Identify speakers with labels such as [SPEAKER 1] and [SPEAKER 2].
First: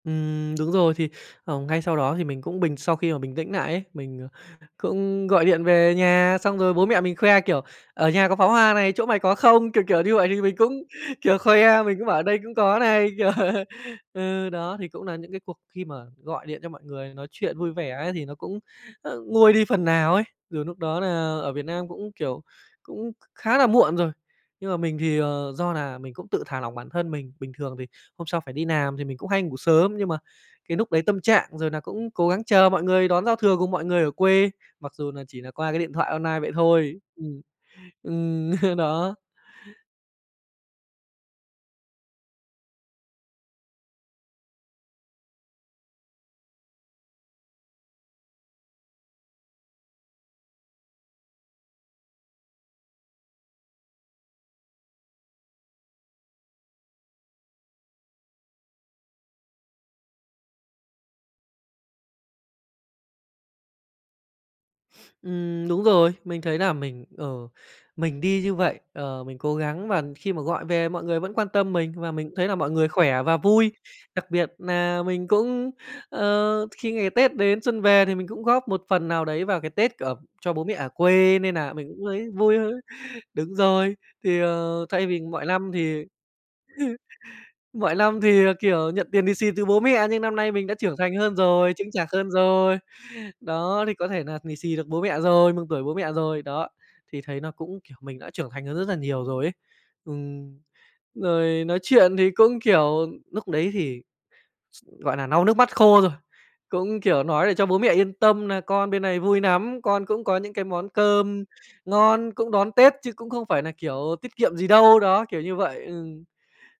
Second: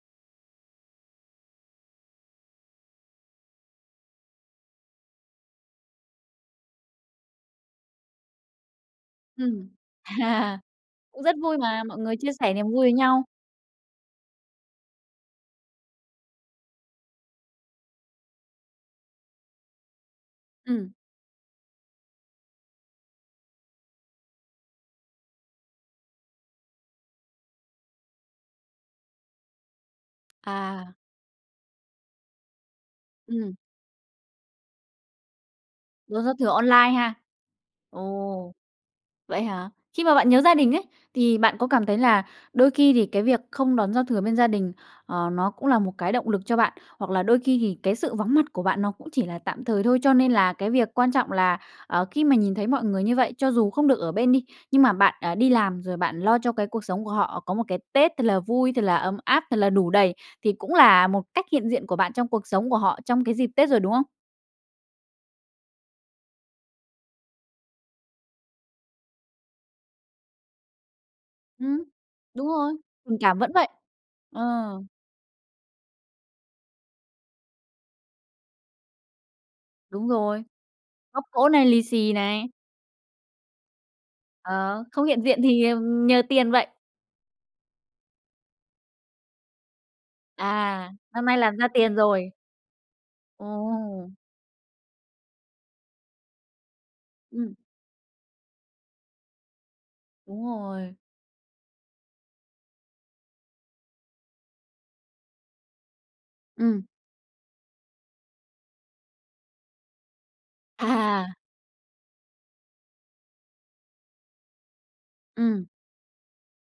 [SPEAKER 1] Ừm, đúng rồi thì, ờ, ngay sau đó thì mình cũng bình sau khi mà bình tĩnh nại ấy. Mình, à, cũng gọi điện về nhà, xong rồi bố mẹ mình khoe, kiểu: "Ở nhà có pháo hoa này, chỗ mày có
[SPEAKER 2] Ừm.
[SPEAKER 1] không?" Kiểu, kiểu, như vậy thì mình cũng,
[SPEAKER 2] Cũng rất
[SPEAKER 1] kiểu,
[SPEAKER 2] vui mà,
[SPEAKER 1] khoe, mình
[SPEAKER 2] mọi
[SPEAKER 1] cũng
[SPEAKER 2] người
[SPEAKER 1] bảo: "Ở
[SPEAKER 2] chia
[SPEAKER 1] đây cũng
[SPEAKER 2] sẻ niềm
[SPEAKER 1] có
[SPEAKER 2] vui với
[SPEAKER 1] này."
[SPEAKER 2] nhau.
[SPEAKER 1] Kiểu ừ, đó thì cũng nà những cái cuộc khi mà gọi điện cho mọi người nói chuyện vui vẻ ấy thì nó cũng, ơ, nguôi đi phần nào ấy, dù núc
[SPEAKER 2] Ừm.
[SPEAKER 1] đó nà ở Việt Nam cũng, kiểu, cũng khá là muộn rồi, nhưng mà mình thì, ờ, do là mình cũng tự thả lỏng bản thân mình. Bình thường thì hôm sau phải đi làm thì mình cũng hay ngủ sớm, nhưng mà cái núc
[SPEAKER 2] À.
[SPEAKER 1] đấy tâm trạng, rồi nà cũng cố gắng chờ mọi người đón giao
[SPEAKER 2] Ừm.
[SPEAKER 1] thừa cùng mọi người ở quê, mặc dù nà chỉ nà qua cái điện thoại
[SPEAKER 2] Đón
[SPEAKER 1] on
[SPEAKER 2] giao
[SPEAKER 1] nai
[SPEAKER 2] thừa
[SPEAKER 1] vậy
[SPEAKER 2] online
[SPEAKER 1] thôi.
[SPEAKER 2] ha?
[SPEAKER 1] Ừm. Ừm,
[SPEAKER 2] Ồ!
[SPEAKER 1] đó.
[SPEAKER 2] Vậy hả? Khi mà bạn nhớ gia đình ấy, thì bạn có cảm thấy là đôi khi thì cái việc không đón giao thừa bên gia đình, ờ, nó cũng là một cái động lực cho bạn, hoặc là đôi khi thì cái sự vắng mặt của bạn nó cũng chỉ là tạm thời thôi? Cho nên là cái việc quan trọng là, ờ, khi mà nhìn thấy mọi người như vậy, cho dù không được ở bên đi, nhưng mà bạn, à, đi làm rồi bạn lo cho cái cuộc sống của họ có một cái Tết thật là vui, thật là ấm áp, thật là đủ đầy, thì cũng là một cách hiện diện của bạn trong cuộc sống của họ, trong cái dịp Tết rồi, đúng không?
[SPEAKER 1] Ừm, đúng rồi, mình thấy nà mình, ờ, mình đi như vậy, ờ, mình cố gắng và khi mà gọi về mọi người vẫn quan tâm
[SPEAKER 2] Ừm.
[SPEAKER 1] mình và mình cũng
[SPEAKER 2] Đúng
[SPEAKER 1] thấy là mọi
[SPEAKER 2] rồi.
[SPEAKER 1] người
[SPEAKER 2] Tình
[SPEAKER 1] khỏe và
[SPEAKER 2] cảm vẫn vậy.
[SPEAKER 1] vui. Đặc
[SPEAKER 2] Ờ.
[SPEAKER 1] biệt nà mình cũng, ờ, khi ngày Tết đến xuân về thì mình cũng góp một phần nào đấy vào cái Tết
[SPEAKER 2] Đúng
[SPEAKER 1] ở
[SPEAKER 2] rồi.
[SPEAKER 1] cho bố mẹ ở
[SPEAKER 2] Góp
[SPEAKER 1] quê,
[SPEAKER 2] cỗ
[SPEAKER 1] nên
[SPEAKER 2] này,
[SPEAKER 1] nà
[SPEAKER 2] lì
[SPEAKER 1] mình cũng
[SPEAKER 2] xì
[SPEAKER 1] thấy
[SPEAKER 2] này.
[SPEAKER 1] vui hơn. Đúng rồi. Thì,
[SPEAKER 2] Ờ,
[SPEAKER 1] ờ,
[SPEAKER 2] không
[SPEAKER 1] thay vì
[SPEAKER 2] hiện diện
[SPEAKER 1] mọi
[SPEAKER 2] thì,
[SPEAKER 1] năm thì
[SPEAKER 2] ừm, nhờ tiền vậy.
[SPEAKER 1] mọi năm thì, ờ, kiểu, nhận tiền lì xì từ bố mẹ nhưng năm nay mình đã
[SPEAKER 2] À!
[SPEAKER 1] trưởng thành
[SPEAKER 2] Năm
[SPEAKER 1] hơn
[SPEAKER 2] nay làm ra
[SPEAKER 1] rồi, chững
[SPEAKER 2] tiền
[SPEAKER 1] chạc hơn
[SPEAKER 2] rồi.
[SPEAKER 1] rồi. Đó, thì có
[SPEAKER 2] Ồ!
[SPEAKER 1] thể nà lì xì được bố mẹ rồi, mừng tuổi bố mẹ rồi. Đó, thì thấy nó
[SPEAKER 2] Ừm.
[SPEAKER 1] cũng, kiểu, mình đã trưởng thành hơn rất nà nhiều rồi ấy.
[SPEAKER 2] Đúng
[SPEAKER 1] Ừm.
[SPEAKER 2] rồi.
[SPEAKER 1] Rồi nói chuyện thì cũng, kiểu, núc đấy thì, s gọi nà, lau nước mắt khô rồi,
[SPEAKER 2] Ừm.
[SPEAKER 1] cũng, kiểu, nói để cho bố mẹ yên tâm nà con bên này vui nắm, con cũng có những cái món
[SPEAKER 2] À.
[SPEAKER 1] cơm ngon cũng đón Tết, chứ cũng không phải nà, kiểu, tiết kiệm gì đâu. Đó, kiểu như
[SPEAKER 2] Ừm.
[SPEAKER 1] vậy, ừm.